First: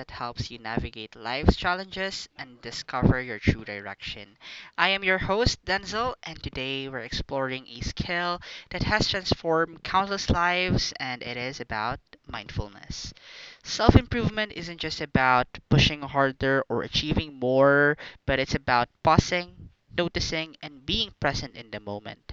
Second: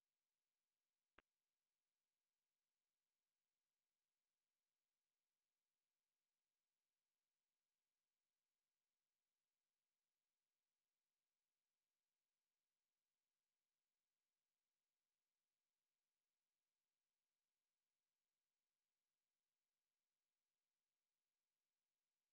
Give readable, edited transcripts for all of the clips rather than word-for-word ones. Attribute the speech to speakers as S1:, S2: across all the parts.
S1: that helps you navigate life's challenges and discover your true direction. I am your host, Denzel, and today we're exploring a skill that has transformed countless lives, and it is about mindfulness. Self improvement isn't just about pushing harder or achieving more, but it's about pausing, noticing, and being present in the moment.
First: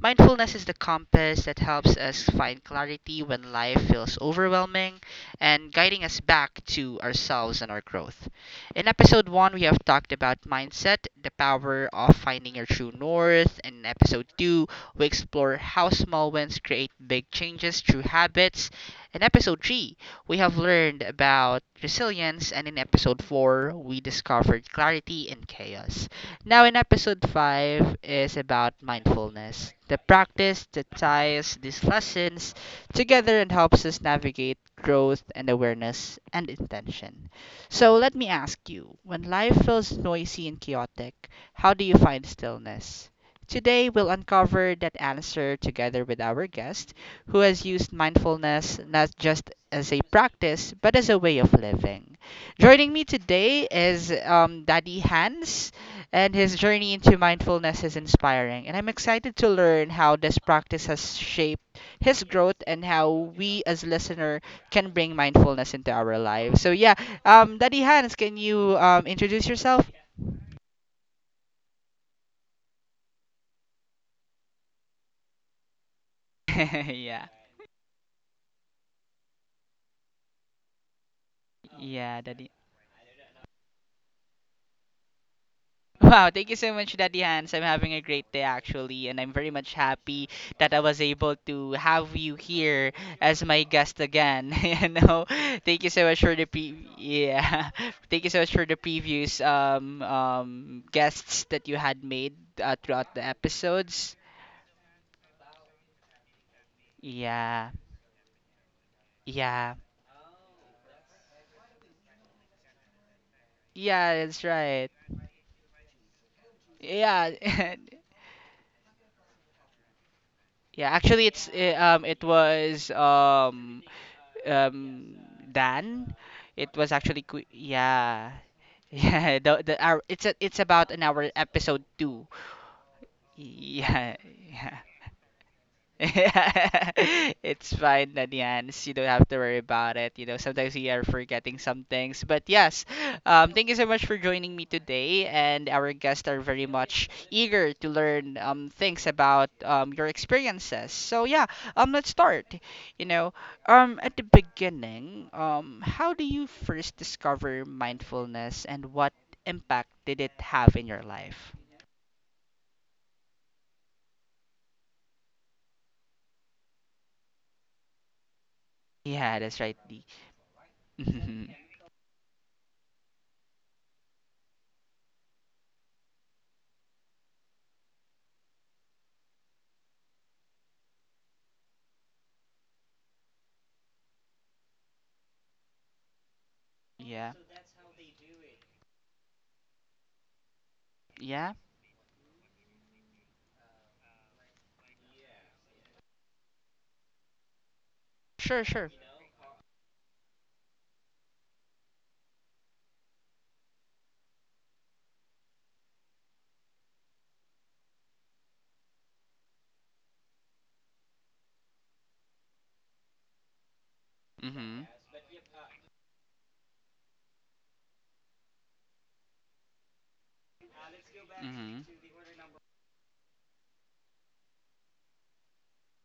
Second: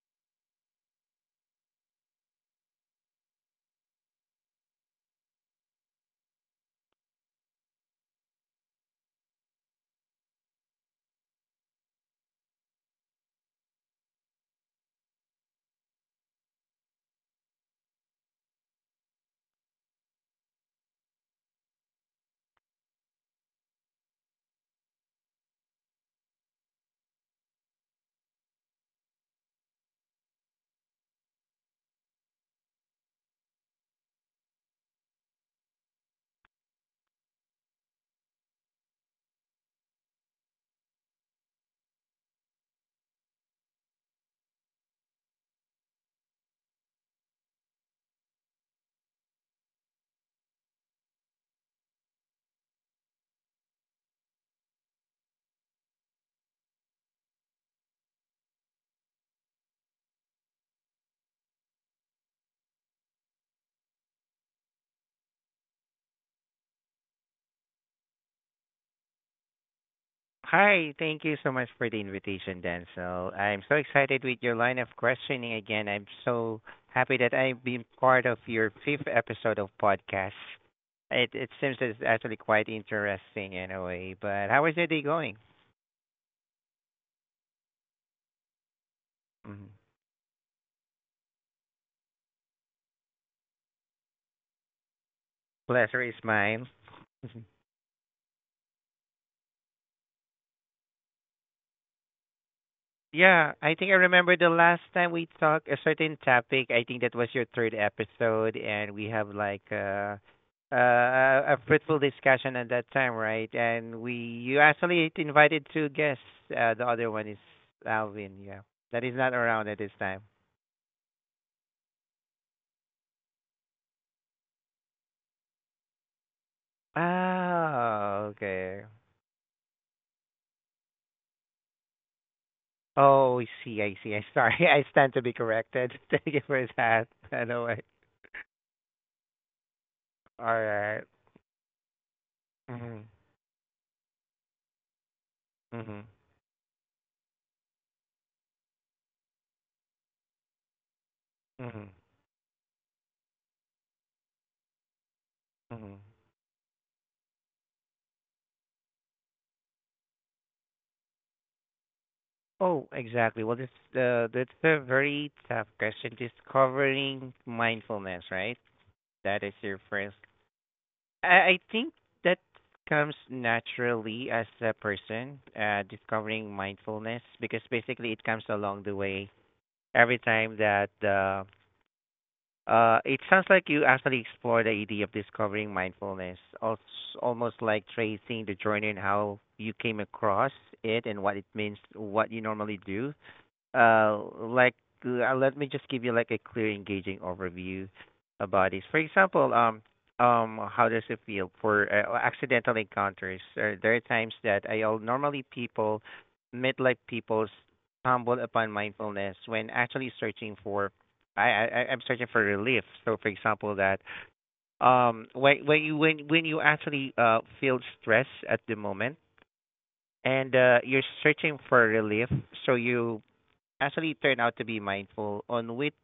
S1: Mindfulness is the compass that helps us find clarity when life feels overwhelming and guiding us back to ourselves and our growth. In episode 1, we have talked about mindset, the power of finding your true north. In episode 2, we explore how small wins create big changes through habits. In episode 3, we have learned about resilience. And in episode 4, we discovered clarity in chaos. Now, in episode 5 is about mindfulness, the practice that ties these lessons together and helps us navigate growth and awareness and intention. So, let me ask you, when life feels noisy and chaotic, how do you find stillness? Today, we'll uncover that answer together with our guest, who has used mindfulness not just as a practice, but as a way of living. Joining me today is Daddy Hans, and his journey into mindfulness is inspiring. And I'm excited to learn how this practice has shaped his growth and how we as listener can bring mindfulness into our lives. So yeah, Daddy Hans, can you introduce yourself?
S2: Hi, thank you so much for the invitation, Denzel. I'm so excited with your line of questioning again. I'm so happy
S1: Yeah,
S2: that I've been part of your fifth episode of podcast. It seems it's
S1: yeah,
S2: actually
S1: Daddy.
S2: quite interesting in a way. But how is your day going?
S1: Wow, thank you so much, Daddy Hans. I'm having a great day actually, and I'm very much
S2: Mhm.
S1: happy that I was able to have you here as my guest again. You know, thank you
S2: Pleasure
S1: so
S2: is
S1: much for the
S2: mine.
S1: thank you so much for the previous guests that you had made throughout the
S2: Yeah, I think I
S1: episodes.
S2: remember the last time we talked a certain topic. I think that was your
S1: Yeah,
S2: third episode, and we have like
S1: yeah,
S2: uh, uh, a fruitful discussion at that time, right? And
S1: yeah.
S2: we
S1: That's
S2: you
S1: right.
S2: actually invited two guests. The other one
S1: Yeah,
S2: is Alvin. Yeah, that is not around at this time.
S1: yeah. Actually, it was um Dan. It was actually qu-
S2: Oh,
S1: yeah.
S2: okay.
S1: Yeah, the our, it's about an hour episode 2.
S2: Oh, I see. I
S1: Yeah.
S2: see. I sorry.
S1: yeah.
S2: I stand to be corrected. Thank you for that.
S1: It's
S2: Anyway,
S1: fine, Nanyans. You don't have to worry about it. You know,
S2: all
S1: sometimes we are
S2: right.
S1: forgetting some things. But yes,
S2: Mhm.
S1: thank you so much for joining me today. And our
S2: Mhm.
S1: guests are very much eager to learn things about your experiences. So yeah,
S2: Mhm.
S1: let's start. You know, at the beginning,
S2: Mhm.
S1: how do you first discover mindfulness, and what impact did it have in your life?
S2: Oh, exactly. Well, this That's a very tough question. Discovering mindfulness, right?
S1: Yeah,
S2: That is
S1: that's right.
S2: your
S1: D.
S2: first. I, I think that comes naturally as a person, discovering mindfulness because basically it comes along the way. Every time that It sounds like you actually explore the idea of discovering mindfulness, also
S1: yeah,
S2: almost like tracing the journey and how you came across it and what it
S1: yeah,
S2: means, what you normally do uh like Let me just give you like a clear engaging overview
S1: sure,
S2: about this,
S1: sure.
S2: for example, how does it feel for accidental encounters? There are times that I'll normally people, midlife people, stumble upon mindfulness when actually searching for— I'm searching for relief. So, for example, that
S1: Mhm.
S2: when you actually feel stress at the moment and you're searching
S1: Mhm.
S2: for relief, so you actually turn out to be mindful on which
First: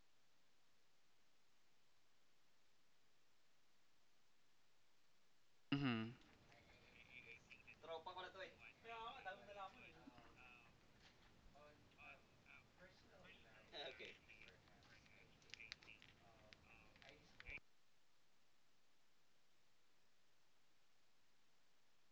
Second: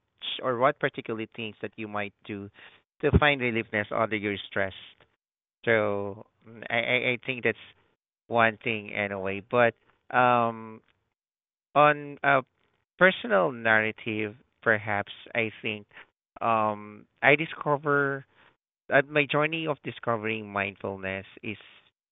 S2: or what particular things that you might do to find reliefness under your stress.
S1: Mhm.
S2: So I think that's one thing anyway. But um, on a personal narrative, perhaps I think, I discover— my journey of discovering mindfulness is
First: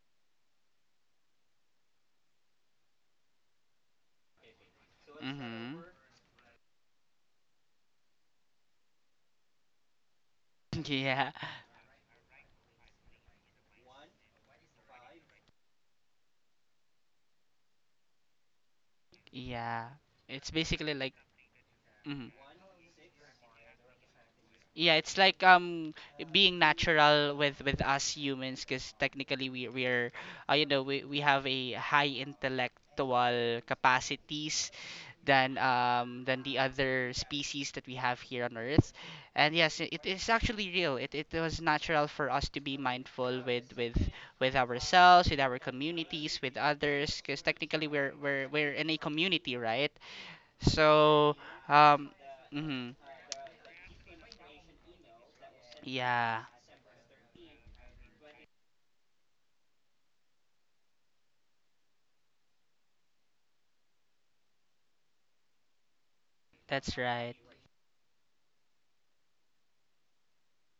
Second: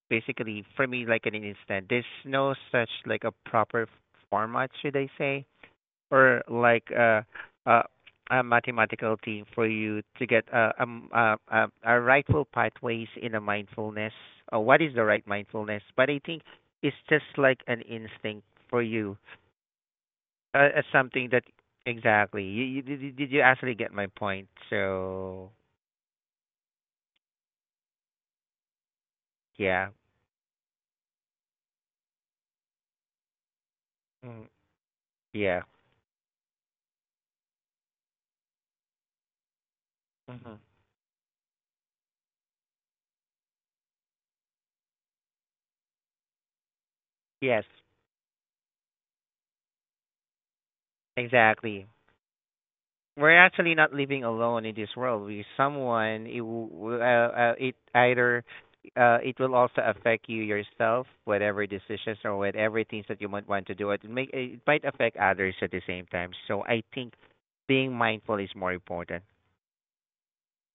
S2: basically for me like an instant. There's no such like a proper format, should I say?
S1: Mhm.
S2: Or uh, a mathematical thing for you to get
S1: Yeah.
S2: a rightful pathways in a mindfulness? What is the right mindfulness? But I think it's just like an instinct for you,
S1: Yeah. It's basically like
S2: something that—
S1: mhm.
S2: exactly. Did you actually get my point?
S1: Yeah, it's like
S2: So
S1: being natural with us humans, because technically we
S2: yeah,
S1: we're you know, we have a high intellectual
S2: mm,
S1: capacities
S2: yeah,
S1: than the other species that we have here on Earth. And yes, it is
S2: hmm
S1: actually real. It was natural for us to be mindful with ourselves, with our communities, with others, because
S2: yes,
S1: technically we're in a community, right? So
S2: exactly.
S1: um, mhm.
S2: We're actually not living alone in this world. We someone
S1: yeah,
S2: it w- It either— it will also affect you yourself, whatever decisions or whatever things that you might want to do. It might affect others at the same time. So I
S1: that's
S2: think
S1: right.
S2: being mindful is more important.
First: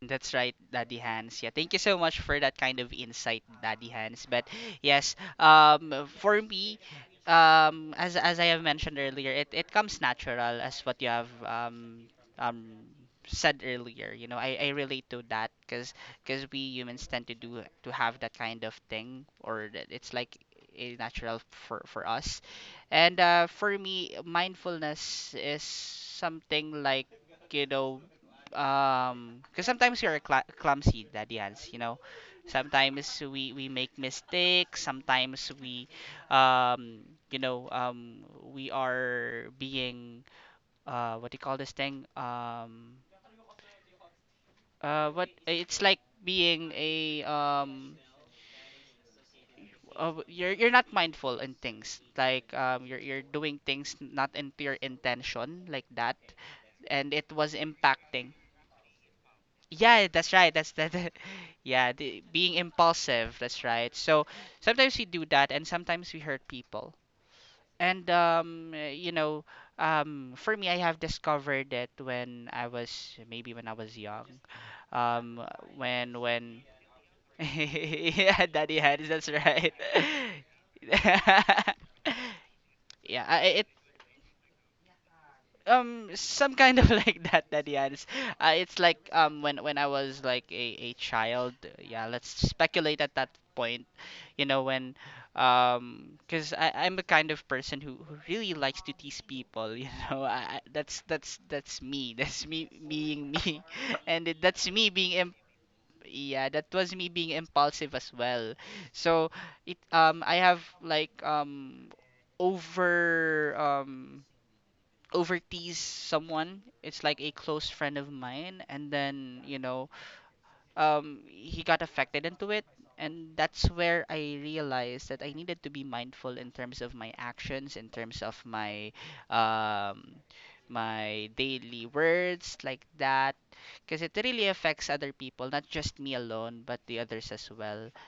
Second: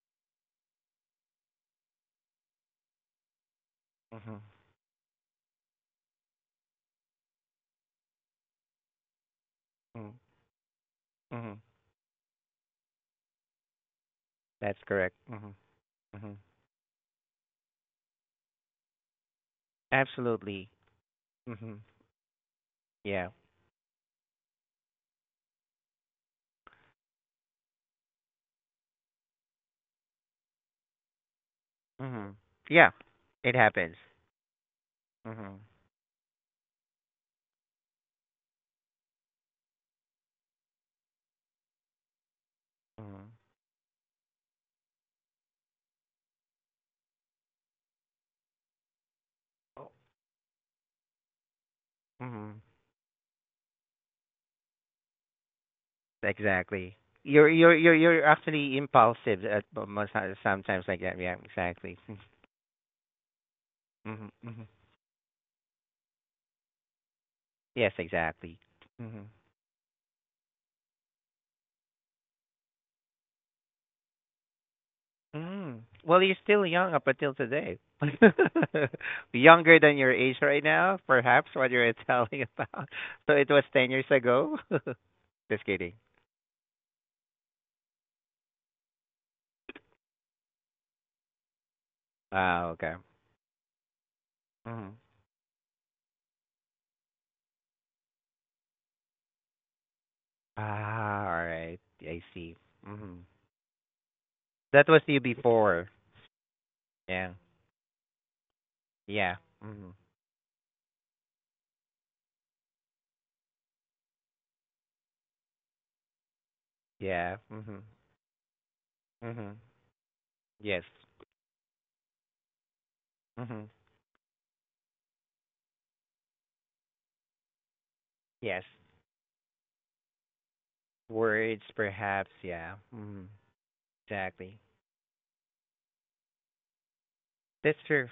S1: That's right, Daddy Hans. Yeah, thank you so much for that kind of insight, Daddy Hans.
S2: Mhm.
S1: But yes, for me, as I have mentioned earlier, it comes
S2: Mhm.
S1: natural as what you have
S2: Mhm.
S1: um said earlier. You know, I
S2: That's
S1: relate
S2: correct.
S1: to that
S2: Mhm. Mhm.
S1: because we humans tend to do to have that kind of thing, or that it's like
S2: Absolutely.
S1: a natural
S2: Mhm.
S1: for us. And
S2: Yeah.
S1: for me, mindfulness is something like, you know, because sometimes you're cla clumsy, daddy Hans, you know,
S2: Mhm. Yeah.
S1: sometimes
S2: It
S1: we make
S2: happens.
S1: mistakes, sometimes
S2: Mhm.
S1: we um you know um we are being what do you call this thing
S2: Mhm.
S1: what it's like being a you're not mindful in things like
S2: Mhm.
S1: you're doing things not into your intention like that,
S2: Exactly.
S1: and it
S2: You're
S1: was
S2: you're you're you're
S1: impacting.
S2: actually impulsive at
S1: Yeah,
S2: most
S1: that's right. That's
S2: sometimes
S1: that.
S2: like that. Yeah,
S1: Yeah,
S2: exactly.
S1: the, being impulsive. That's right.
S2: Mm-hmm.
S1: So sometimes we do that, and sometimes we hurt people.
S2: Yes,
S1: And
S2: exactly.
S1: you
S2: hmm
S1: know, for me, I have discovered that when I was, maybe when I was young, um,
S2: Mm. Well, you're still
S1: when
S2: young up until today.
S1: yeah, daddy had that's right.
S2: Younger than your age right now, perhaps what you're telling about.
S1: yeah,
S2: So
S1: I,
S2: it was
S1: it
S2: 10 years ago. Just kidding.
S1: some kind of like that, daddy Addis. It's like when I was like a child, yeah, let's
S2: Ah, okay.
S1: speculate at that point, you know,
S2: hmm
S1: when because I'm a kind of person who really likes to tease people. You know, that's
S2: Ah,
S1: that's
S2: all right.
S1: that's me.
S2: I
S1: That's
S2: see.
S1: me
S2: hmm
S1: being me. And it, that's
S2: That
S1: me
S2: was
S1: being
S2: you before.
S1: yeah, that was me
S2: Yeah.
S1: being impulsive as well. So
S2: Yeah.
S1: it,
S2: hmm
S1: I have like over um overtease someone. It's like a
S2: Yeah.
S1: close friend of mine, and then
S2: Mhm.
S1: you know,
S2: Yes.
S1: he got affected into it, and
S2: Mhm.
S1: that's where I realized that I needed to be mindful in terms of my actions, in terms of
S2: Yes.
S1: my, um, my
S2: Words,
S1: daily
S2: perhaps.
S1: words
S2: Yeah.
S1: like
S2: Mhm.
S1: that, because it really
S2: Exactly.
S1: affects other people, not just me alone, but the others as
S2: That's
S1: well.
S2: true.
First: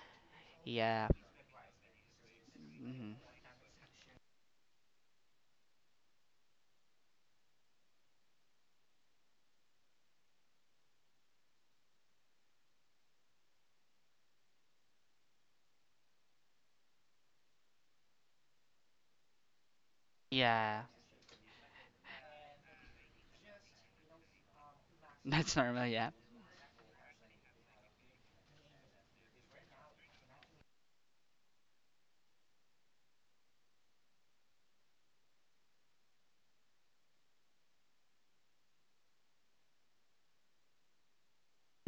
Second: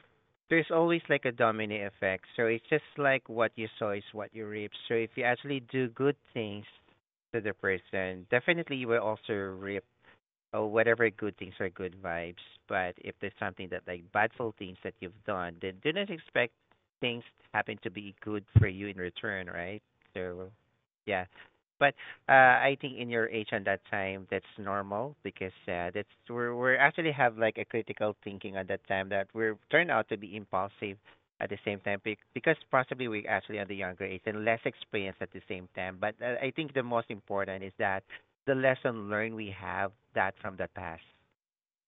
S2: There's always
S1: Yeah.
S2: like a domino effect. So it's just
S1: Hmm.
S2: like what you sow is what you reap. So if you actually do good things to the person, definitely you will also reap or whatever good things, are good vibes. But if there's something that like badful things that you've done, then do not expect things happen to be good for you in return, right? So
S1: Yeah.
S2: yeah. But uh, I think in your age and that time, that's normal because
S1: That's normal.
S2: that's
S1: Yeah.
S2: we're we actually have like a critical thinking at that time that we're turned out to be impulsive at the same time because possibly we're actually at the younger age and less experienced at the same time. But I think the most important is that the lesson learned we have that from the past.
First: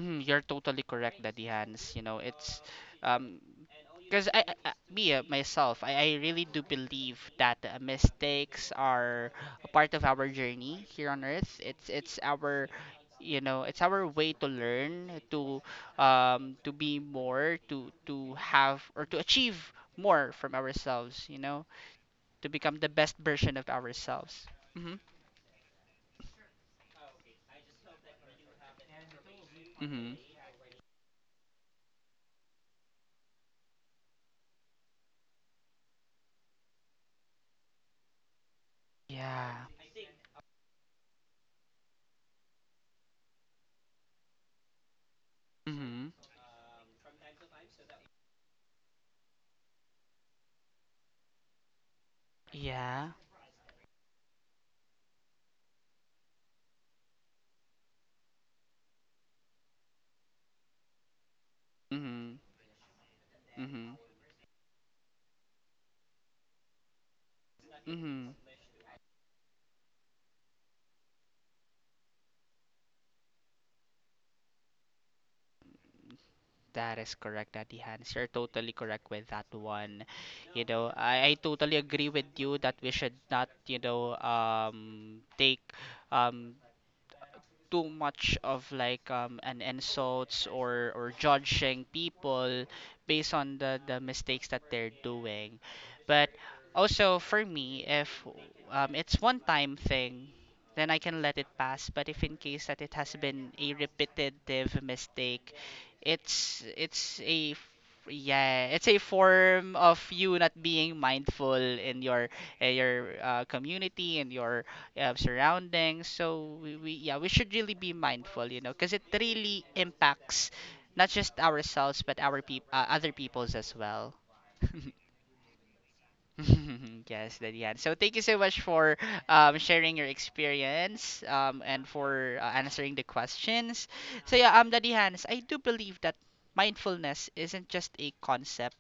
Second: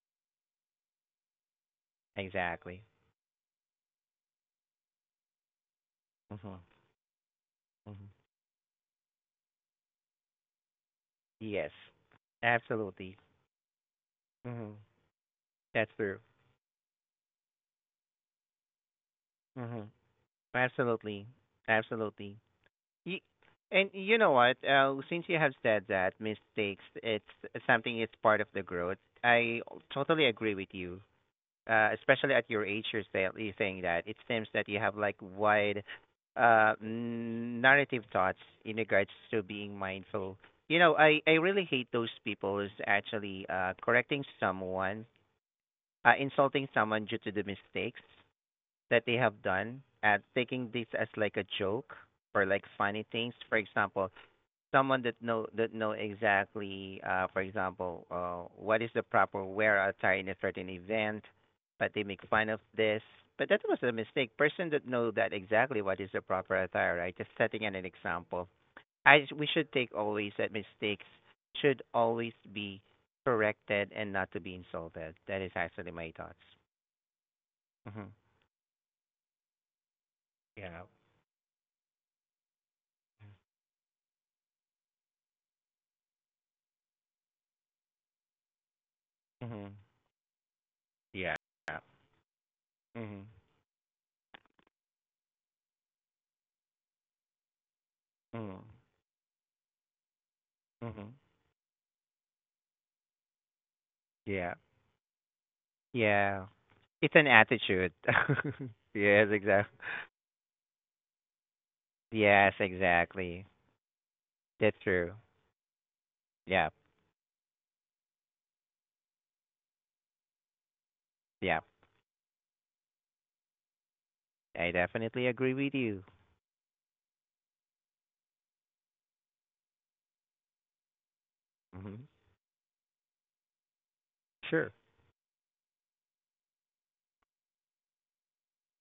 S1: Mm, you're totally correct, Daddy Hans. You know, it's
S2: Exactly.
S1: um, because I- me myself, I really
S2: hmm
S1: do believe that
S2: hmm
S1: mistakes are a part of our journey here on Earth.
S2: Yes.
S1: It's our,
S2: Absolutely.
S1: you know, it's our way to
S2: hmm
S1: learn,
S2: That's true.
S1: to be more, to have or to achieve
S2: hmm
S1: more from ourselves.
S2: Absolutely.
S1: You know,
S2: Absolutely.
S1: to become the best
S2: Y-
S1: version of
S2: and you know
S1: ourselves.
S2: what?
S1: Mhm.
S2: Since you have said that mistakes, it's something. It's part of the growth. I
S1: Mhm.
S2: totally agree with you. Especially at your age, you're, say, you're saying that it seems that you have like wide narrative thoughts in regards to
S1: Yeah.
S2: being mindful. You know, I really hate those people who's actually correcting someone,
S1: Mhm.
S2: insulting someone due to the mistakes that they have done and taking this as like a joke or like funny
S1: Yeah.
S2: things. For example, someone that know exactly, for example, what is the proper wear attire in a certain event, but they make
S1: Mhm.
S2: fun of this. But that was a
S1: Mhm.
S2: mistake person that know that exactly what is the proper attire, right? Just setting an
S1: Mhm.
S2: example. I We should take always that mistakes should always be corrected and not to be insulted. That is actually my thoughts.
S1: That is correct, Daddy
S2: mhm
S1: Hans. You're totally correct with that one. You
S2: Yeah.
S1: know, I totally agree with you that we should not, you know, take um, too much of like an
S2: mhm
S1: insults or
S2: Yeah.
S1: judging people
S2: mhm
S1: based on the mistakes that they're doing, but also for me, if
S2: mhm
S1: it's one time thing, then I
S2: mhm
S1: can let it pass. But if in case that it has been a
S2: yeah.
S1: repetitive mistake,
S2: Yeah.
S1: it's
S2: It's
S1: it's
S2: an
S1: a f-
S2: attitude.
S1: yeah, it's a
S2: Yes,
S1: form
S2: exactly.
S1: of you not being mindful in
S2: Yes,
S1: your
S2: exactly.
S1: community and your
S2: That's true.
S1: surroundings. So
S2: Yeah.
S1: we yeah, we should really be mindful, you know, because it really impacts not just
S2: Yeah.
S1: ourselves but our peop other people's as well.
S2: I definitely agree with you.
S1: Yes, Dadian. So thank you so much for sharing your experience, and
S2: hmm
S1: for answering the questions. So yeah,
S2: Sure.
S1: Dadian, I do believe that mindfulness isn't just a concept,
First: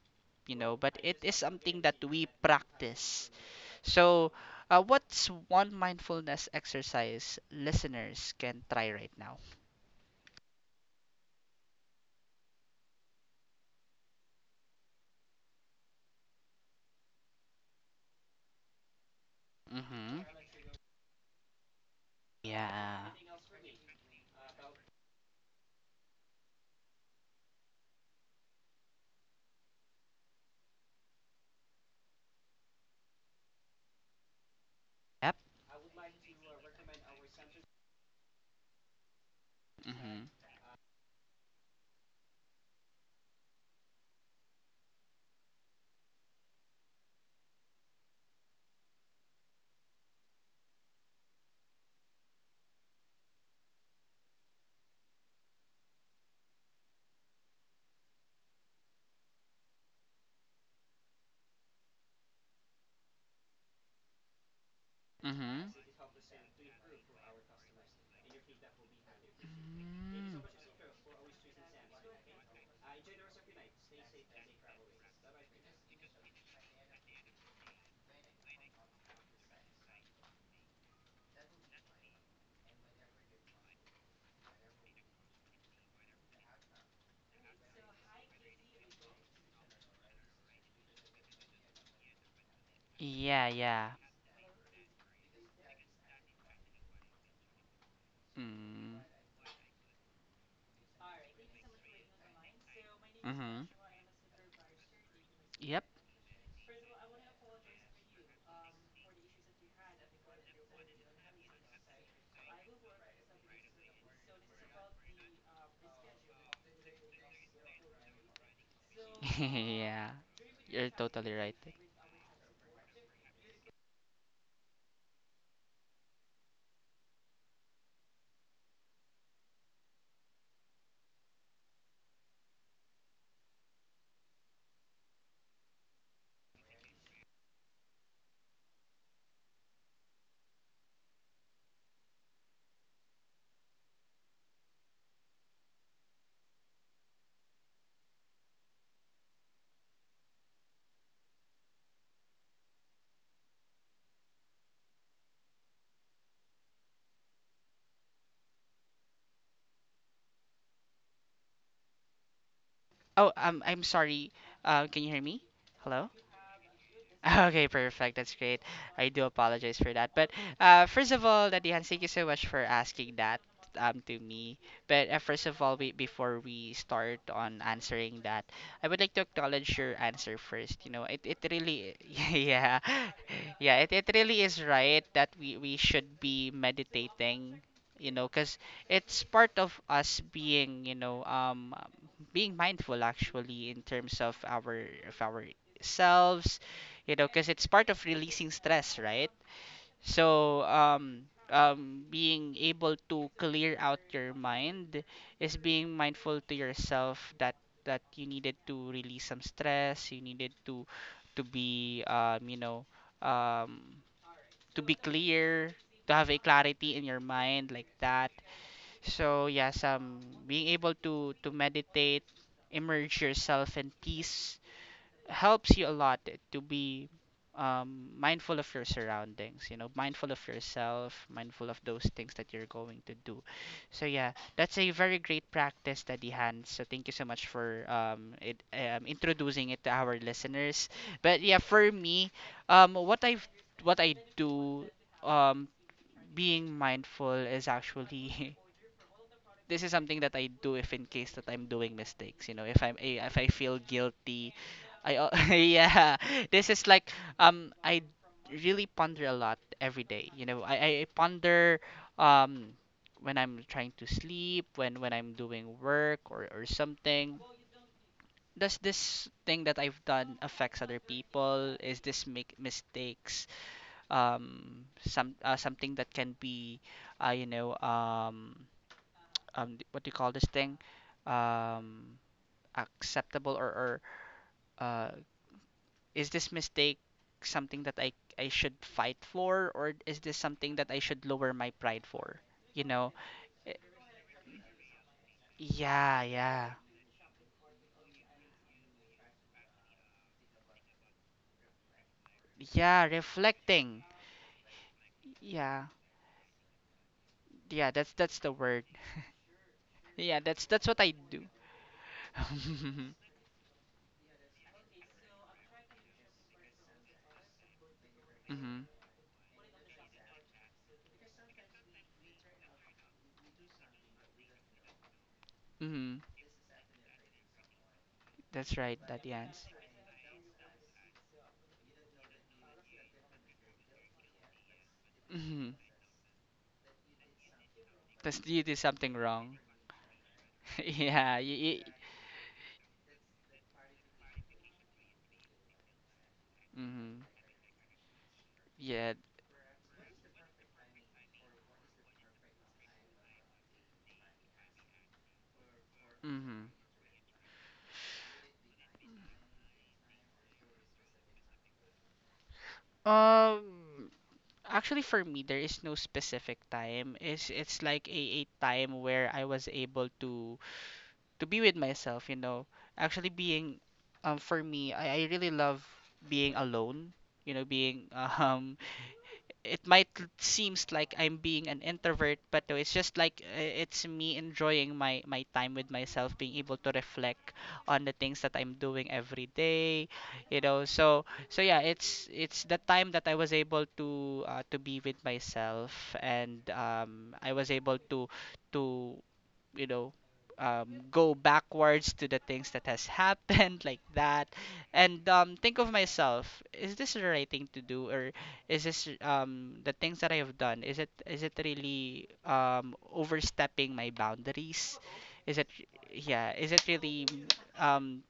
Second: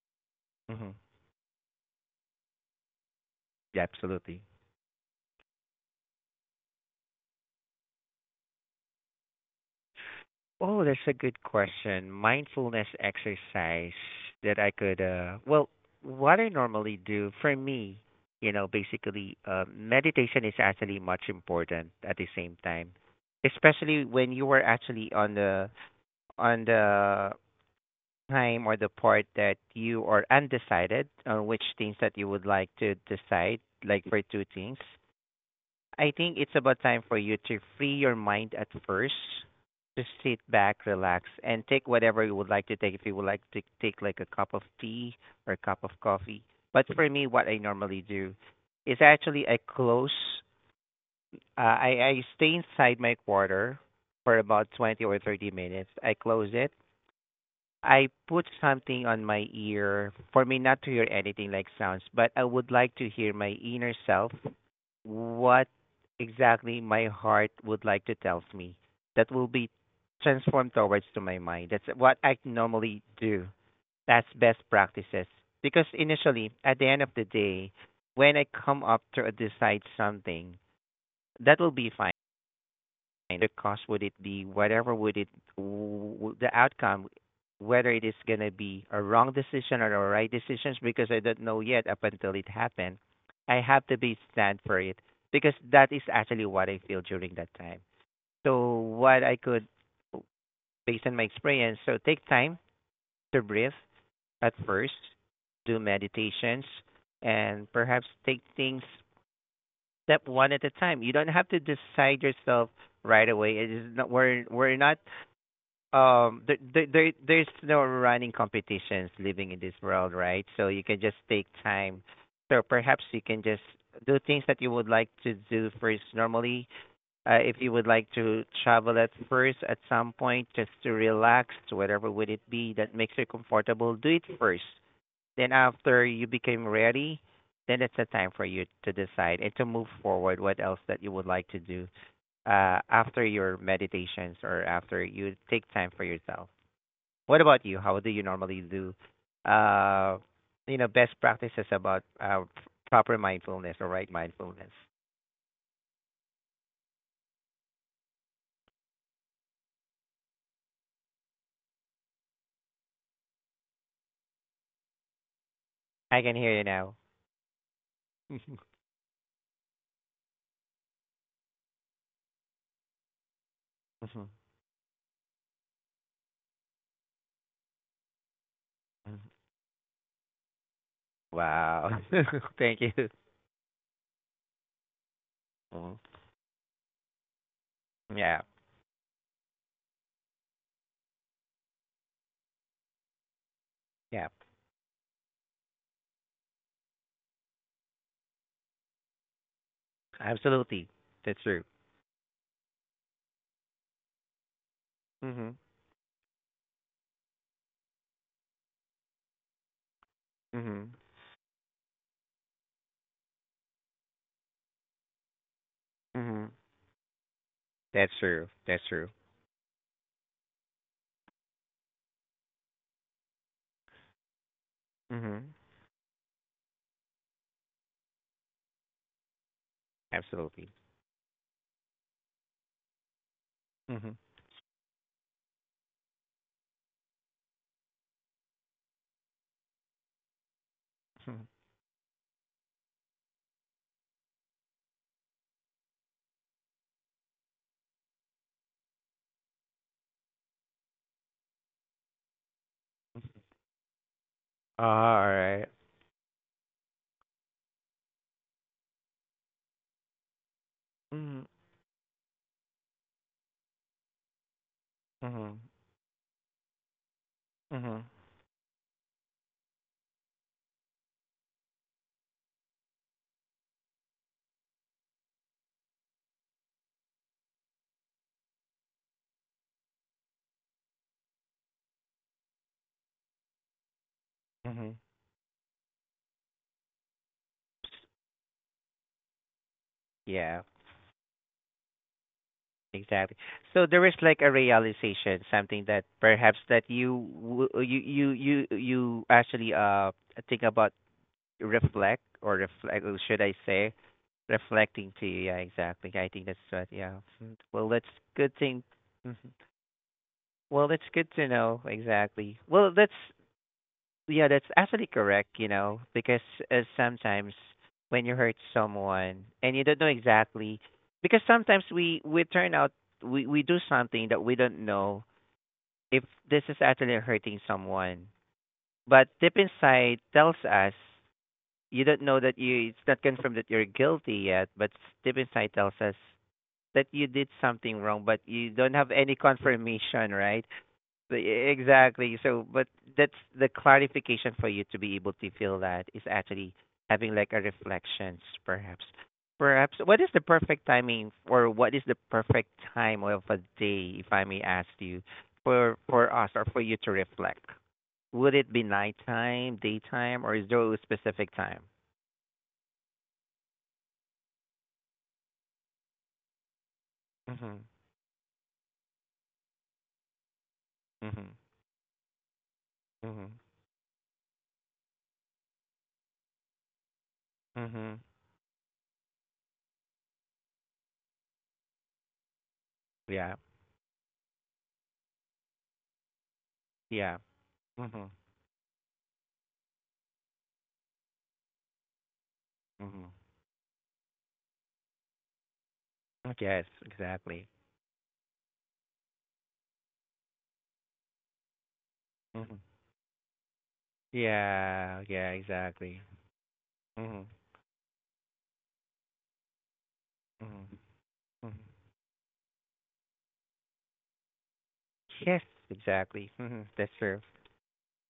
S1: you know,
S2: hmm
S1: but it is something that we practice.
S2: Yeah,
S1: So,
S2: absolutely.
S1: what's one mindfulness exercise listeners can try right now?
S2: Oh, that's a good question. Mindfulness exercise that I could, well, what I normally do for me, you know, basically,
S1: Mm-hmm.
S2: meditation is actually much important at the same time,
S1: Yeah.
S2: especially when you are actually on the time or the part that you are undecided on which things that you would like to decide, like for two things,
S1: Yep.
S2: I think it's about time for you to free your mind at first. Just
S1: Mm-hmm.
S2: sit back, relax, and take whatever you would like to take. If you would like to take like a cup of tea or a cup of coffee. But for me, what I normally do is actually I close, I stay inside my quarter for about 20 or 30 minutes. I close it. I put something on my ear for me not to hear anything like sounds, but I would like to hear my inner self, what
S1: Mm-hmm.
S2: exactly my heart would like to tell me. That will be
S1: Mm.
S2: transformed towards to my mind. That's what I normally do. That's best practices. Because initially, at the end of the day, when I come up to decide something, that will be fine the cost would it be, whatever would it, the outcome, whether it is going to be a wrong decision or a right decisions because I don't know yet up until it happened.
S1: Yeah,
S2: I have
S1: yeah.
S2: to be stand for it because that is actually what I feel during that time. So
S1: Mm.
S2: what I could, based on my experience, so take time to
S1: Mm-hmm.
S2: breathe at first, do
S1: Yep.
S2: meditations, and perhaps take things step one at a time. You don't have to decide yourself right away. It is not, we're not there's no running competitions living in this
S1: Yeah.
S2: world, right? So you
S1: You're
S2: can just
S1: totally
S2: take
S1: right.
S2: time, so perhaps you can just do things that you would like to do first normally. If you would like to travel at first at some point just to relax, whatever would it be that makes you comfortable, do it first, then after you became ready, then it's a time for you to decide and to move forward what else that you would like to do after your meditations or after you take time for yourself. What about you? How do you normally do, uh, you know, best practices about proper mindfulness or right mindfulness?
S1: Oh, I'm sorry. Can you hear me? Hello?
S2: I can hear you now.
S1: Okay, perfect. That's great. I do apologize for that. But first of all, Daddy Hans, thank you so much for asking that to me. But first of all, we, before we start on answering that, I would like to acknowledge your answer first. You know, it really,
S2: Wow.
S1: yeah,
S2: Thank you.
S1: yeah, it really is right that we
S2: Mhm.
S1: should be meditating, you know,
S2: Yeah.
S1: because it's part of us being, you know, being mindful actually in terms
S2: Yeah.
S1: of our selves, you know, because it's part of releasing stress, right? So
S2: Absolutely. That's true.
S1: being able to clear out your mind is
S2: Mhm.
S1: being mindful to yourself, that that you needed to release some stress, you needed
S2: Mhm.
S1: to be um to be clear, to have a
S2: Mhm.
S1: clarity in your mind like
S2: That's
S1: that.
S2: true. That's true.
S1: So yes, being able to meditate, immerse yourself in peace,
S2: Mhm.
S1: helps you a lot to be mindful of your surroundings, you know, mindful of
S2: Absolutely.
S1: yourself, mindful of those things that you're going to do. So
S2: Mhm.
S1: yeah, that's a very great practice, Daddy Hans. So thank you so much for introducing it to our listeners. But
S2: Mhm.
S1: yeah, for me, what I do, um, being mindful is actually this is something that I do if in case that I'm doing mistakes, you know, if I'm if I feel guilty,
S2: All right.
S1: yeah, this is like I really ponder a lot every day. You know, I
S2: Mhm.
S1: ponder um when I'm trying to sleep, when I'm
S2: Mhm.
S1: doing work or something.
S2: Mhm.
S1: Does this thing that I've done affects other people? Is this make mistakes something that can be you know what do you call this thing um acceptable or
S2: Mhm.
S1: uh is this mistake something that I should fight for, or is this
S2: Yeah.
S1: something that I should lower my pride for, you know.
S2: Exactly.
S1: Eh,
S2: So there is like a realization, something that
S1: yeah,
S2: perhaps
S1: yeah,
S2: that you w- you actually think about, reflect, or
S1: yeah,
S2: reflect, or should I say
S1: reflecting,
S2: reflecting to you. Yeah,
S1: yeah,
S2: exactly. I think that's what. Yeah. Mm. Well,
S1: yeah,
S2: that's
S1: that's the
S2: good thing.
S1: word,
S2: Mhm.
S1: yeah, that's
S2: Well,
S1: what
S2: that's
S1: I
S2: good
S1: do.
S2: to know. Exactly. Well,
S1: Mm-hmm.
S2: that's yeah, that's actually correct, you know, because sometimes when you hurt someone and you don't know exactly, because sometimes we turn out we do something that we don't know
S1: Mm-hmm.
S2: if this is actually hurting someone,
S1: That's right, that,
S2: but deep
S1: yes.
S2: inside tells us you don't know that you it's not confirmed that you're guilty yet, but deep inside
S1: Mm-hmm.
S2: tells us that you did something wrong, but
S1: Cause you
S2: you
S1: did
S2: don't have
S1: something
S2: any
S1: wrong.
S2: confirmation, right?
S1: Yeah, you, you,
S2: Exactly. So, but that's the clarification for you to be able to feel that is actually
S1: hmm,
S2: having like a reflections, perhaps.
S1: yeah,
S2: Perhaps what is the perfect timing, or what is the perfect time of a day, if I may ask you, for us or
S1: mm-hmm.
S2: for you to reflect? Would it be nighttime, daytime, or is there a specific time?
S1: Um, Actually, for me, there is no specific time. It's
S2: Mhm.
S1: like a time where I was able to
S2: Mhm.
S1: be with myself. You know, actually
S2: Mhm.
S1: being, for me, I really love being alone. You know, being
S2: Mhm.
S1: it might seems like I'm being an introvert, but no, it's just like
S2: Yeah.
S1: it's me enjoying my time with myself, being able to
S2: Yeah.
S1: reflect on the
S2: Mhm.
S1: things that I'm doing every day, you know. So yeah, it's the time that
S2: Mhm.
S1: I was able to be with myself, and
S2: Yes.
S1: I
S2: Exactly.
S1: was able to you know go backwards to the things
S2: Mhm.
S1: that has happened like that
S2: Yeah,
S1: and
S2: yeah,
S1: think of
S2: exactly.
S1: myself, is this the
S2: Mhm.
S1: right thing to do? Or is this, the things that I have done,
S2: Mhm.
S1: is it
S2: Mhm.
S1: really overstepping my boundaries? Is
S2: Yes,
S1: it,
S2: exactly.
S1: yeah, is it
S2: Mhm. That's
S1: really
S2: true.
S1: um,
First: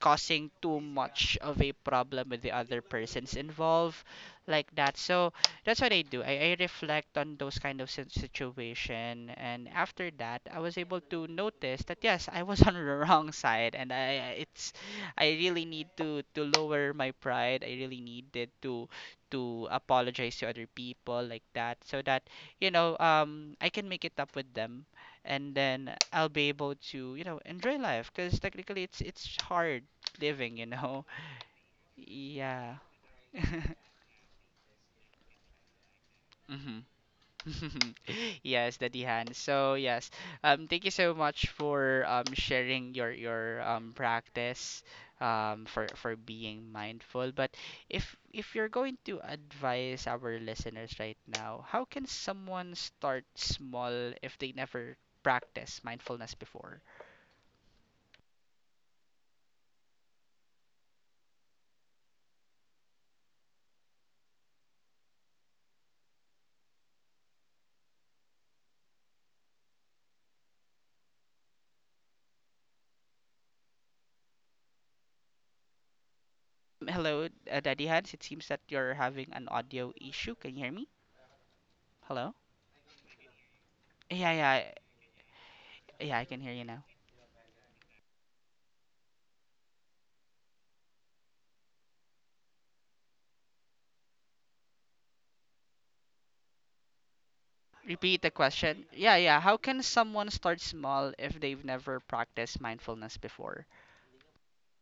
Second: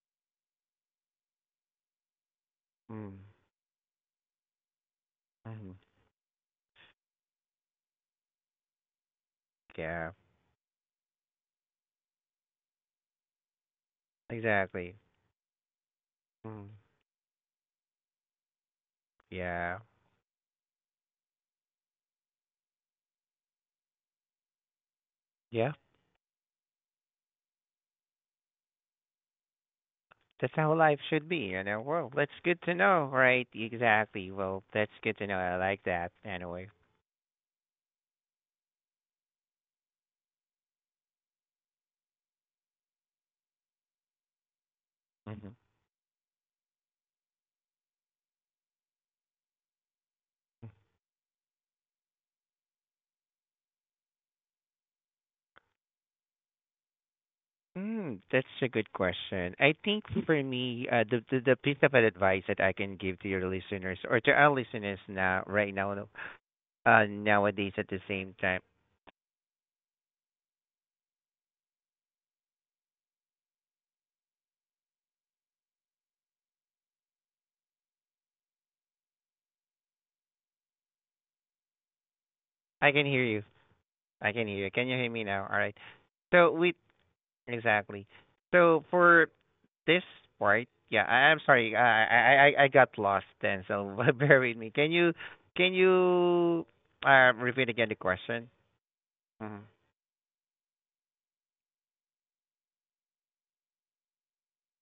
S1: causing too much of a problem with the other
S2: Mhm.
S1: persons involved like that? So
S2: Mhm.
S1: that's what I do. I reflect on those kind of situation, and after
S2: Yeah,
S1: that, I was able to notice that yes, I was on the wrong side, and I it's
S2: exactly.
S1: I really need to
S2: Mhm.
S1: lower my pride. I really needed to
S2: Yeah.
S1: apologize to other people like that, so that I can make it up with them, and
S2: Yeah.
S1: then I'll be able to you know enjoy life because technically it's hard
S2: That's
S1: living, you
S2: how life
S1: know.
S2: should be, you know. Well, that's good
S1: Yeah.
S2: to know, right? Exactly. Well, that's good to know. I like that anyway.
S1: Hmm. Yes, Daddy Hans. So yes, thank you so much for sharing your practice
S2: Mhm.
S1: for being mindful. But if you're going to advise our listeners right now, how can someone start small if they never practice mindfulness before?
S2: That's a good question. I think for me, the piece of advice that I can give to your listeners or to our listeners now, right now, nowadays at the same time,
S1: Hello, Daddy Hans. It seems that you're having an audio issue. Can you hear me? Hello?
S2: I can hear you.
S1: Yeah,
S2: I can hear
S1: yeah,
S2: you. Can you hear me now? All right.
S1: yeah. I can
S2: So
S1: hear you.
S2: we exactly. So for this part, yeah, I'm sorry. I got lost then. So bear with me. Can you repeat again the
S1: Repeat the
S2: question?
S1: question. Yeah, yeah. How
S2: Hmm.
S1: can someone start small if they've never practiced mindfulness before?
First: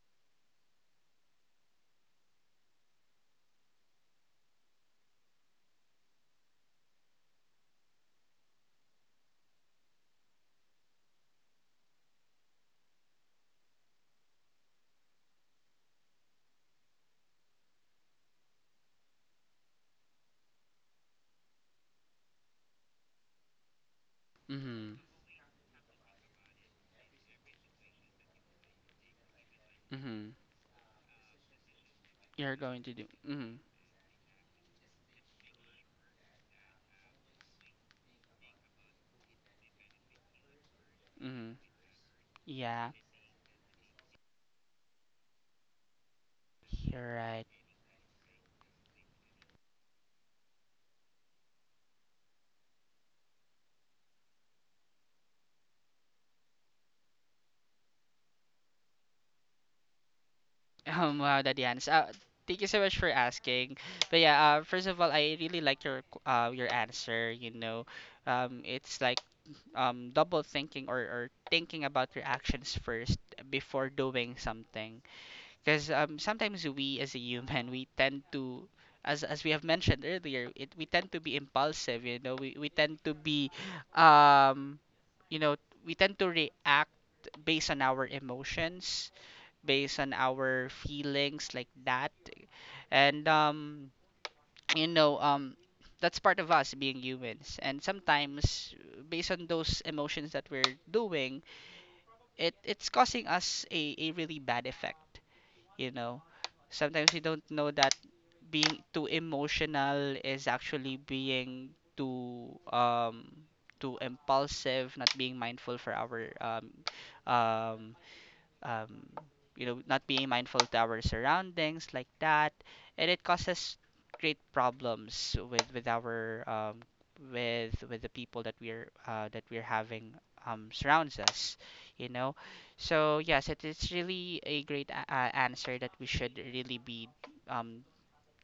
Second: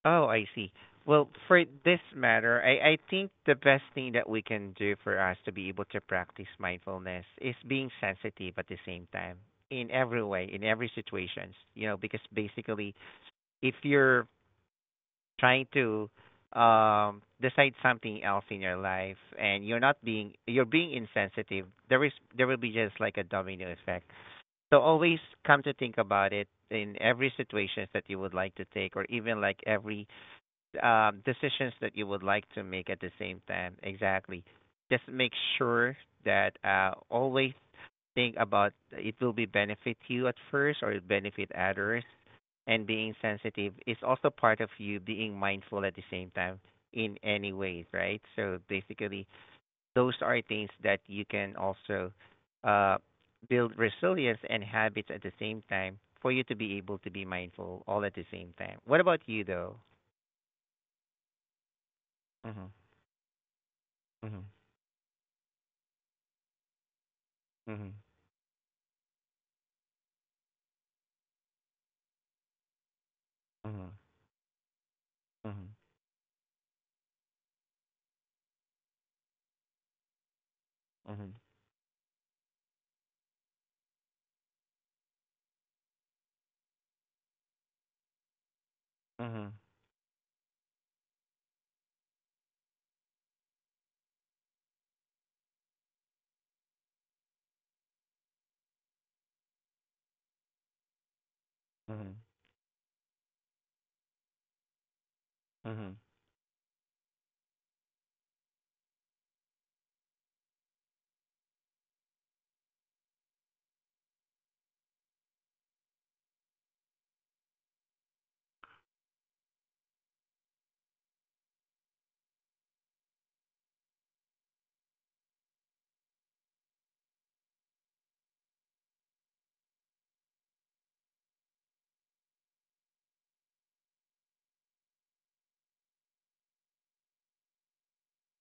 S2: Oh, I see. Well, for this matter, I think the best thing that we can do for us to be able to practice mindfulness is being sensitive at the same time in every way, in every situations. You know, because basically if you're trying to decide something else in your life and you're not being you're being insensitive, there will be just like a domino effect, so
S1: Mm-hmm.
S2: always come to think about it in every situations that you would like to take, or even like every
S1: Mm-hmm.
S2: decisions that you would like
S1: You're
S2: to
S1: going
S2: make
S1: to
S2: at
S1: do.
S2: the same
S1: Mm-hmm.
S2: time, exactly. Just make sure that always think about it, will be benefit you at first, or it benefit
S1: Mm-hmm.
S2: others. And
S1: Yeah,
S2: being sensitive is also part of you being mindful at the same time
S1: you're
S2: in
S1: right.
S2: any ways, right? So basically, those are things that you can also uh, build resilience and habits at the same time for you to be able to be mindful all at the same time. What about you, though?
S1: Wow, Daddy Hans. Thank you
S2: Mhm,
S1: so much for asking. But yeah,
S2: mhm,
S1: first of all, I really like your your answer. You know,
S2: mhm,
S1: it's like double thinking or thinking about your actions first
S2: mhm,
S1: before doing something. Because sometimes we as a human, we tend to, as we have mentioned earlier, it we tend to
S2: mhm,
S1: be impulsive. You know, we tend to be, um, you know, we tend to react based on our emotions,
S2: mhm, mhm,
S1: based on our feelings like that, and you know, um, that's part of us being humans. And sometimes, based on those emotions that we're doing,
S2: mhm,
S1: it's causing us a really bad effect you
S2: mhm,
S1: know, sometimes you don't know that being too emotional is actually being too too impulsive, not being mindful for our um um, you know, not being mindful to our surroundings like that, and it causes great problems with our with the people that we're having surrounds us, you know. So yes, it is really a great answer that we should really be um,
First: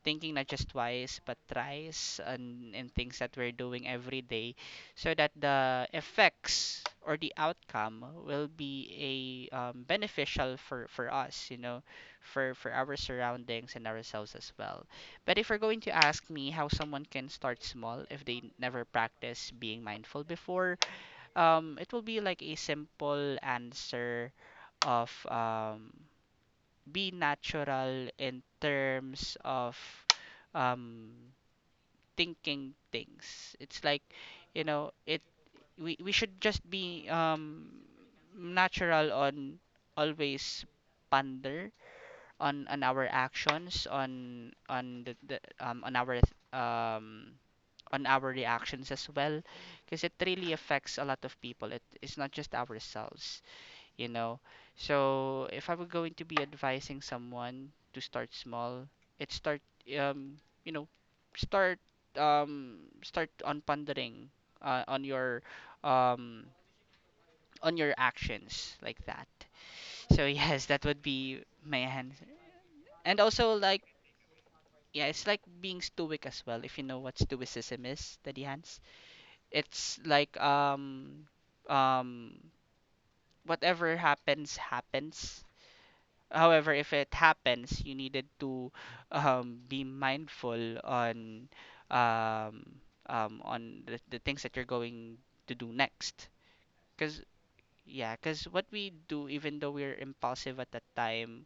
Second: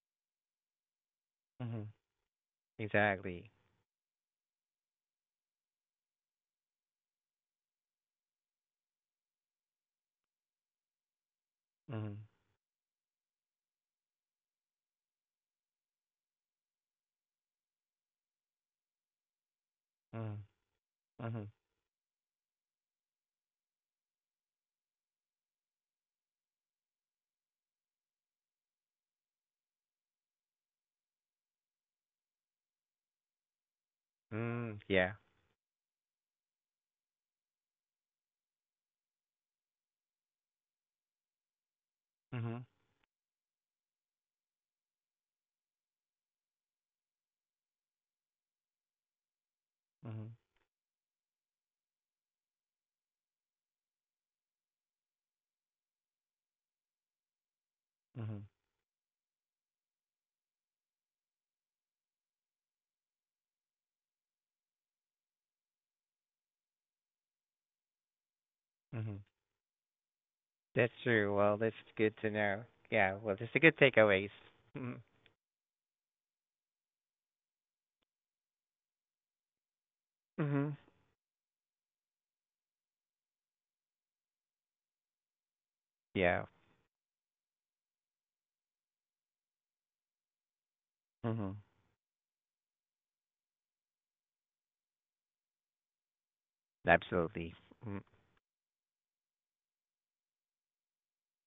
S1: thinking not just twice but
S2: mhm.
S1: thrice and in things that we're
S2: Exactly.
S1: doing every day so that the effects or the outcome will be a beneficial for us you know
S2: Mhm,
S1: for our surroundings and ourselves as well. But if you're going to ask me how someone can start small if they never practice being mindful
S2: mhm,
S1: before
S2: mhm.
S1: it will be like a simple answer of be natural in terms of um, thinking things. It's like, you
S2: Mm,
S1: know,
S2: yeah.
S1: it we should just be natural on always ponder
S2: Mhm,
S1: on our actions on the um on our reactions as well because it
S2: mhm,
S1: really affects a lot of people, it's not just ourselves you know. So if I were going to be advising someone to start
S2: mhm,
S1: small, it start um you know start start on pondering uh, on your um on your actions like
S2: mhm.
S1: that. So yes, that
S2: That's
S1: would
S2: true.
S1: be
S2: Well, that's
S1: my
S2: good
S1: answer.
S2: to know. Yeah,
S1: And
S2: well,
S1: also
S2: that's a good
S1: like
S2: takeaways. Mhm.
S1: yeah, it's like being stoic as well. If you know what stoicism is, Daddy Hans, it's like
S2: Mhm.
S1: um whatever happens happens.
S2: Yeah,
S1: However, if it happens, you needed to be mindful
S2: Mhm.
S1: on the things that you're going to do next. Because
S2: Absolutely. Mm,
S1: yeah, because what we do, even though we're impulsive at that time,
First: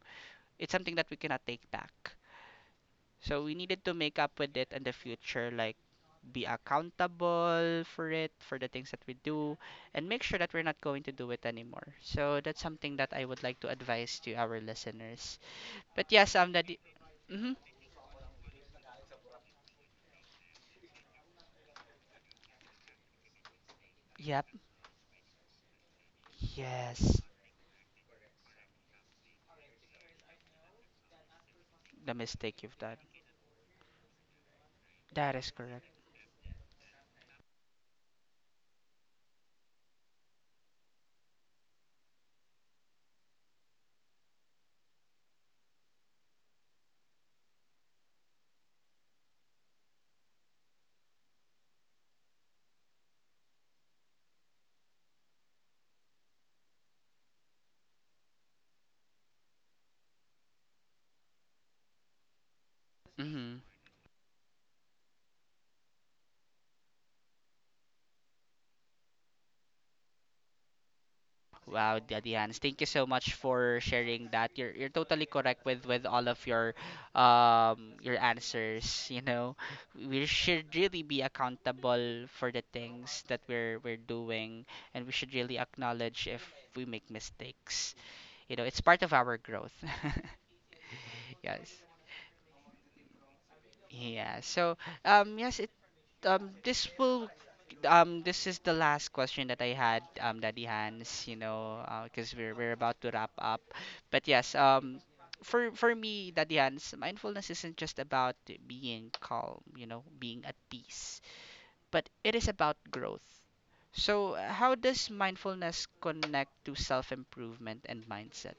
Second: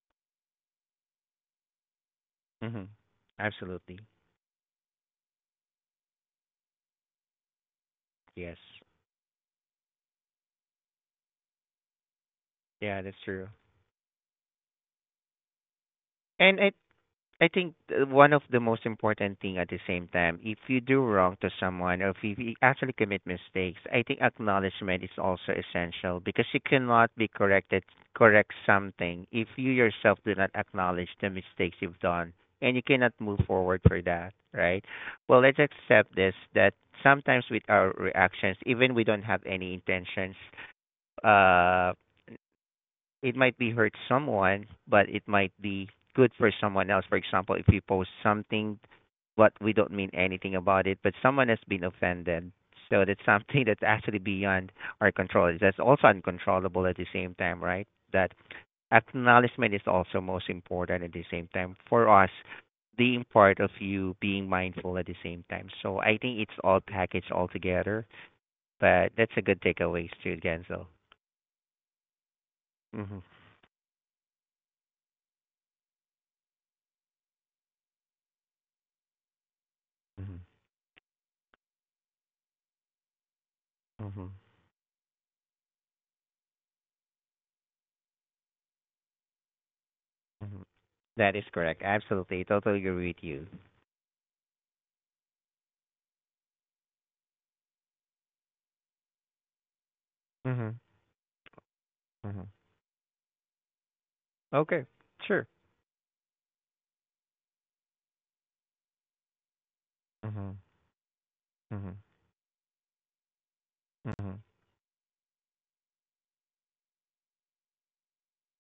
S1: it's something that we cannot take back.
S2: Mhm.
S1: So we needed to
S2: Absolutely.
S1: make up with it in the future, like be accountable for it,
S2: Yes.
S1: for the things that we do, and make sure that we're not going to do it anymore. So that's something
S2: Yeah,
S1: that
S2: that's
S1: I would
S2: true.
S1: like to advise to our listeners. But yes,
S2: And
S1: that
S2: I
S1: hmm.
S2: think one of the most important thing at the same time, if you do wrong to someone or if you actually commit mistakes, I think
S1: Yep.
S2: acknowledgement is also essential because you cannot
S1: Yes.
S2: be corrected correct something if you yourself do not acknowledge the mistakes you've
S1: The
S2: done,
S1: mistake
S2: and
S1: you've
S2: you
S1: done.
S2: cannot move forward for that, right?
S1: That
S2: Well,
S1: is
S2: let's
S1: correct.
S2: accept this, that sometimes with our reactions, even we don't have any intentions, uh it might be hurt someone, but it might be good for someone else. For example, if we post something, but we don't mean anything about it, but someone has been offended. So that's something that's actually beyond our control. That's also uncontrollable at the same time, right? That acknowledgement is also most important at the same time for us being part
S1: Hmm.
S2: of you being mindful at the same time. So I think it's all packaged all together, but that's a good takeaway too, Genzel.
S1: Wow, Daddy Hans, thank you so
S2: Mm-hmm.
S1: much for sharing that. You're totally correct with all of your answers. You know, we
S2: Mm-hmm.
S1: should really be accountable for the things that we're
S2: Mm-hmm.
S1: doing, and we should really acknowledge if we make mistakes. You know, it's part of our growth.
S2: Mhm. That is
S1: Yes.
S2: correct. Absolutely. Totally agree with you.
S1: Yeah. So, yes, it this will this is the last question that I had, Daddy
S2: Mhm.
S1: Hans, you know, because
S2: Mhm.
S1: we're about to wrap up. But yes,
S2: Okay. Sure.
S1: for me, Daddy Hans, mindfulness isn't just about being calm, you know, being at
S2: Mhm.
S1: peace,
S2: Mhm.
S1: but it is about growth. So,
S2: Mhm.
S1: how does mindfulness connect to self-improvement and mindset?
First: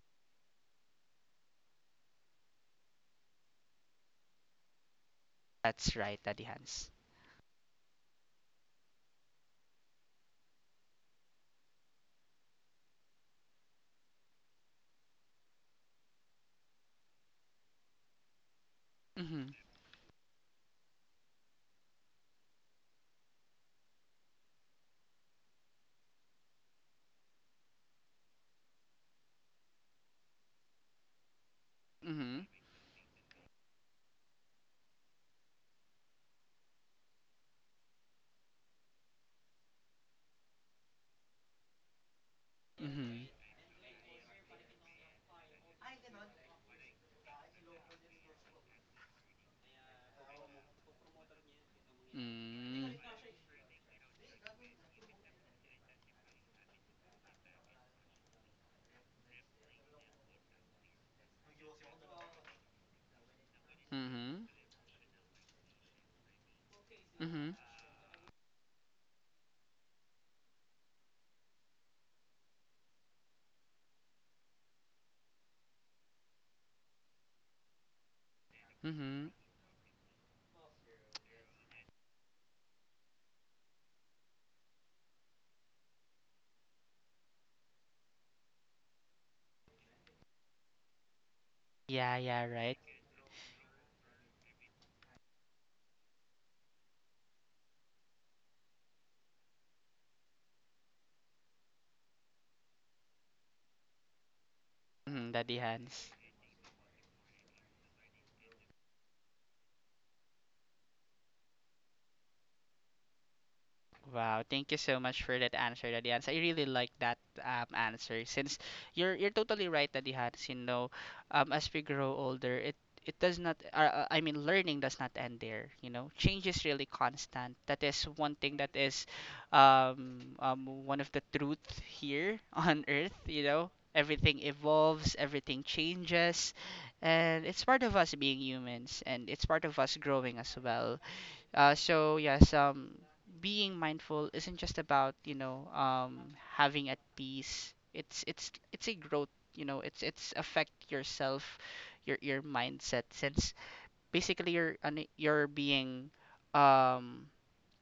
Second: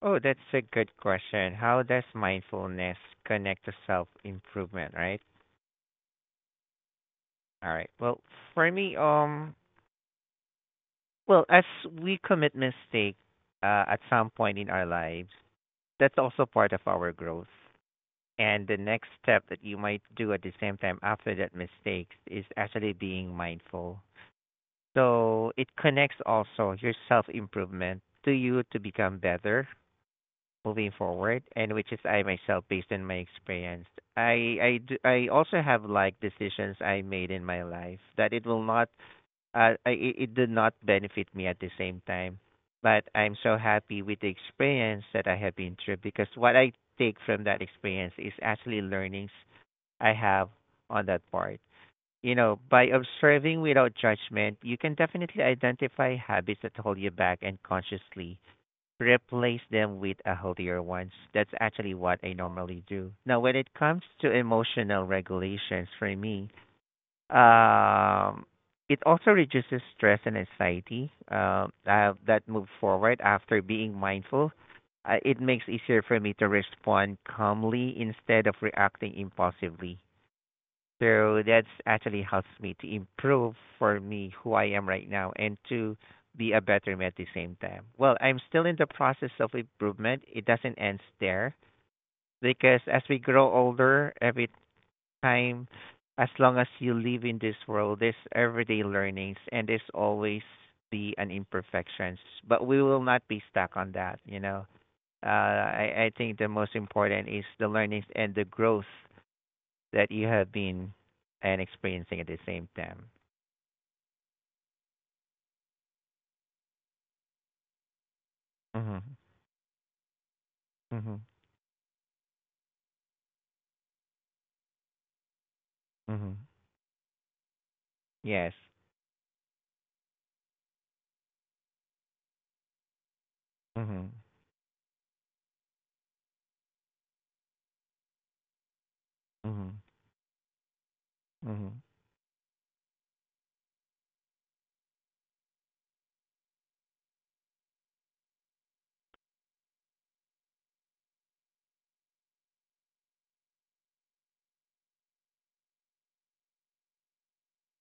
S2: Oh, that's a good question. How does mindfulness connect to self-improvement, right?
S1: That's right, Daddy Hans.
S2: All right. Well, for me, well, as we commit mistake at some point in our lives, that's also part of our growth. And the next step
S1: Mhm.
S2: that you might do at the same time after that mistake is actually being mindful. So it connects also your self improvement to you to become better moving forward, and which is I
S1: Mhm.
S2: myself based on my experience, I also have like decisions I made in my life that it will not it did not benefit me at the same time, but
S1: Mhm.
S2: I'm so happy with the experience that I have been through, because what I take from that experience is actually learnings I have on that part, you know, by
S1: Mm.
S2: observing without judgment, you can definitely identify habits that hold you back and consciously replace them with a healthier ones. That's actually what I normally do. Now, when it comes to
S1: Mhm.
S2: emotional regulations for me,
S1: Mhm.
S2: um, it also reduces stress and anxiety that move forward after being mindful. It makes easier for me to respond calmly instead of reacting
S1: Mhm.
S2: impulsively. So that's actually helps me to improve for me who I am right now, and to be a better me at the same time. Well, I'm still in the process of improvement. It doesn't end there
S1: Yeah, yeah, right.
S2: because as we grow older, every time, as long as you live in this world, there's everyday learnings, and there's always be an imperfections. But we will not be stuck on that, you know.
S1: Mhm, Daddy Hans.
S2: I think the most important is the learnings and the growth that you have been and experiencing at the same time.
S1: Wow, thank you so much for that answer, Daddy Hans. I really like that answer since
S2: Mhm.
S1: you're totally right, Daddy Hans. You know,
S2: Mhm.
S1: as we grow older, it does not. I mean, learning does not end there. You know,
S2: Mhm.
S1: change is really constant. That is one
S2: Yes.
S1: thing that is, one of the truth here on Earth. You know,
S2: Mhm.
S1: everything evolves, everything changes, and it's part of us being humans, and it's part of
S2: Mhm.
S1: us growing as well.
S2: Mhm.
S1: So yes, being mindful isn't just about you know having at peace. It's it's a growth. You know, it's affect yourself, your mindset. Since basically you're being um,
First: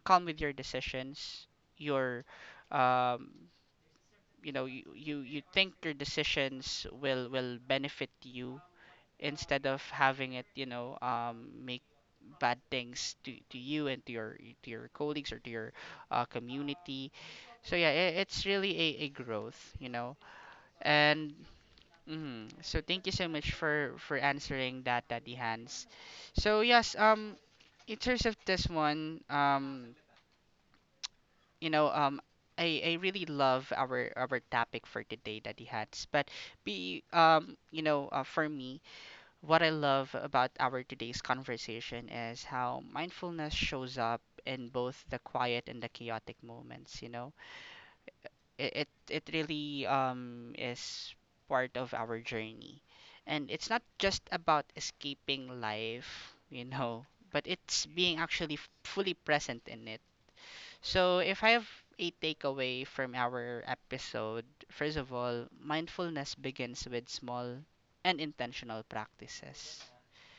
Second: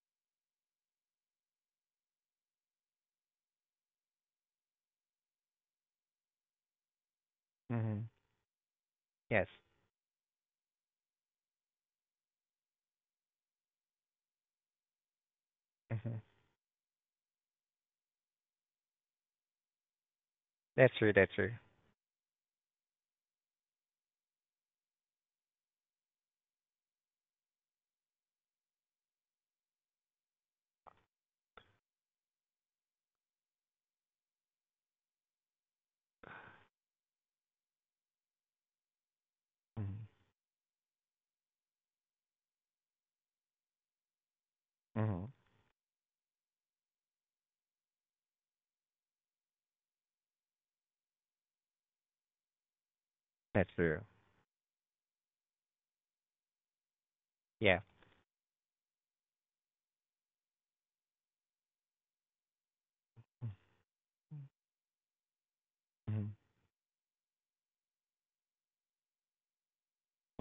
S1: calm with your decisions. You're um, you know you, you think your decisions will
S2: Mhm.
S1: benefit you
S2: Yes.
S1: instead of having it, you know, make bad things to you and to your colleagues or to your
S2: Mhm.
S1: community. So yeah, it's really a growth, you know.
S2: That's true. That's
S1: And
S2: true.
S1: mhm. So thank you so much for answering that, Daddy Hans. So yes, in terms of this one, you know, I really love our topic for today, Daddy Hans. But be you know, for me, what I
S2: Mhm.
S1: love about our today's conversation is how mindfulness shows up in both the
S2: Mhm.
S1: quiet and the chaotic moments, you know. It really is part of our journey. And
S2: That's
S1: it's not
S2: true.
S1: just about escaping life, you know, but
S2: Yeah.
S1: it's being actually fully present in it. So if I have a takeaway from our episode, first of all,
S2: Mhm.
S1: mindfulness begins with small and intentional practices,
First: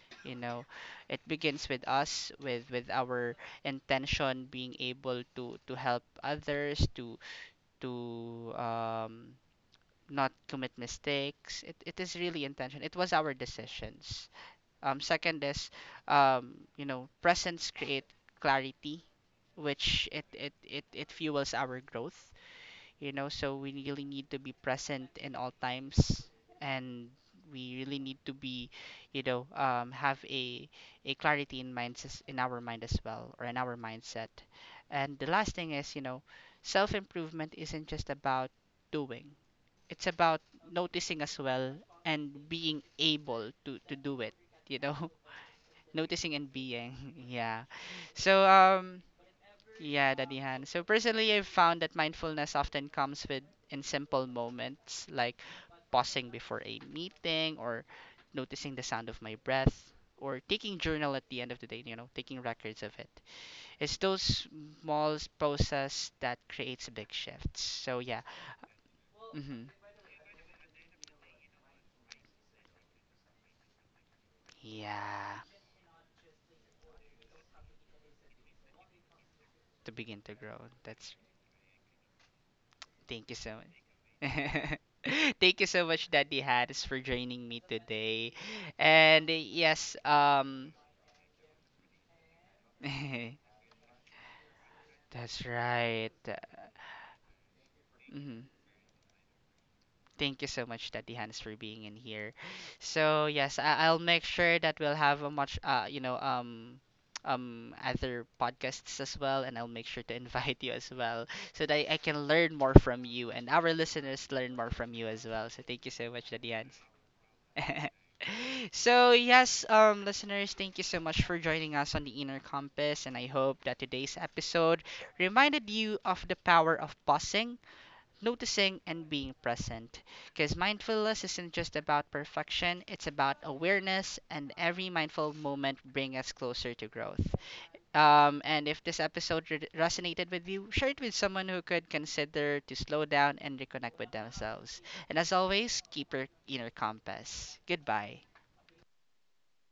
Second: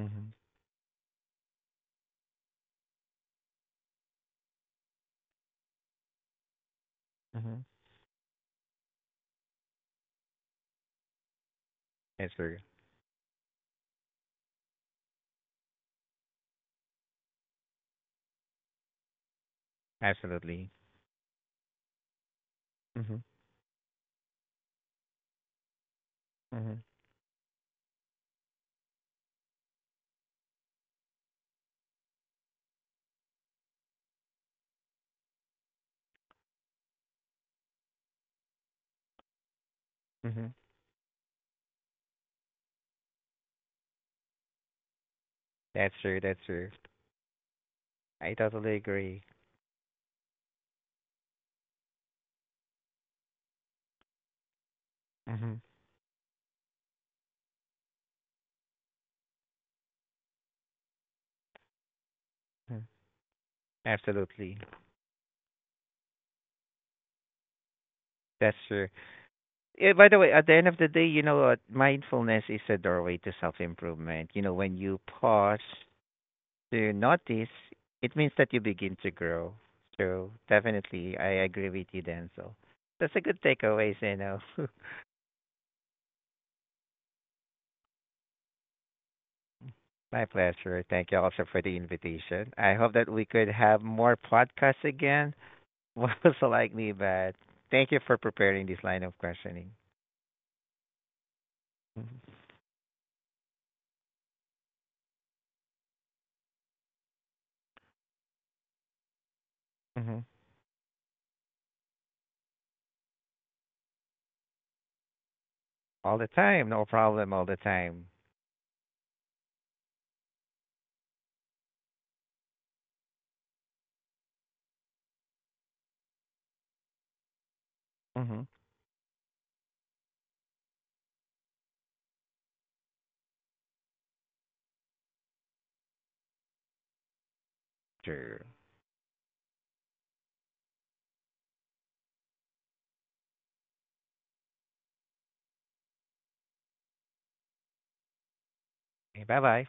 S2: Mhm.
S1: you know, it begins with us with our intention being able to help others
S2: Mhm.
S1: to not commit mistakes, it is
S2: That's
S1: really
S2: true.
S1: intention, it was our decisions. Second is you know, presence create clarity which
S2: Absolutely.
S1: it fuels our growth you
S2: Mhm.
S1: know, so we really need to be present in all times
S2: Mhm.
S1: and we really need to be you know have a clarity in minds, in our mind as well, or in our mindset. And the last thing is you know self improvement isn't just about doing, it's about
S2: Mhm.
S1: noticing as well and being able to do it you know.
S2: That's true.
S1: Noticing
S2: That's
S1: and
S2: true.
S1: being yeah.
S2: I
S1: So
S2: totally agree.
S1: yeah, Danihan. So personally, I've found that mindfulness often comes with in simple moments like
S2: Mhm.
S1: pausing before a meeting or noticing the sound of my breath or taking journal at the end of the day, you know, taking records
S2: Mhm.
S1: of it. It's those
S2: Absolutely.
S1: small process that creates big shifts. So yeah.
S2: That's true.
S1: Hmm.
S2: Yeah, by the way, at the end of the day, you know what? Mindfulness is a doorway to self improvement. You know, when you
S1: Yeah,
S2: pause to notice, it means that you begin to grow.
S1: to begin
S2: So
S1: to grow. That's
S2: definitely, I agree with you, Denzel. That's a
S1: thank you
S2: good
S1: so much.
S2: takeaway, Zeno.
S1: Thank you so much, Daddy Hans, for joining me today. And yes,
S2: My pleasure. Thank you also for the invitation. I hope that we could have more podcasts again.
S1: that's right.
S2: What was likely, but thank you for
S1: Hmm.
S2: preparing this line of questioning.
S1: Thank you so much, Daddy Hans, for being in
S2: Hmm.
S1: here. So yes, I- I'll make sure that we'll have a much, you know, other podcasts as well, and I'll make sure to
S2: Hmm.
S1: invite you as well, so that I can learn more from you and our listeners learn more from you as well. So thank you so
S2: All
S1: much,
S2: the
S1: Daddy
S2: time,
S1: Hans.
S2: no problem, all the time.
S1: So, yes, listeners, thank you so much for joining us on the Inner Compass, and I hope that today's episode reminded you of the power of pausing,
S2: Hmm.
S1: noticing, and being present. Because mindfulness isn't just about perfection, it's about awareness, and every mindful moment brings us closer to growth.
S2: Sure.
S1: And if this episode resonated with you, share it with someone who could consider to slow down and reconnect with themselves. And as always, keep your inner compass. Goodbye.
S2: Okay. Bye-bye.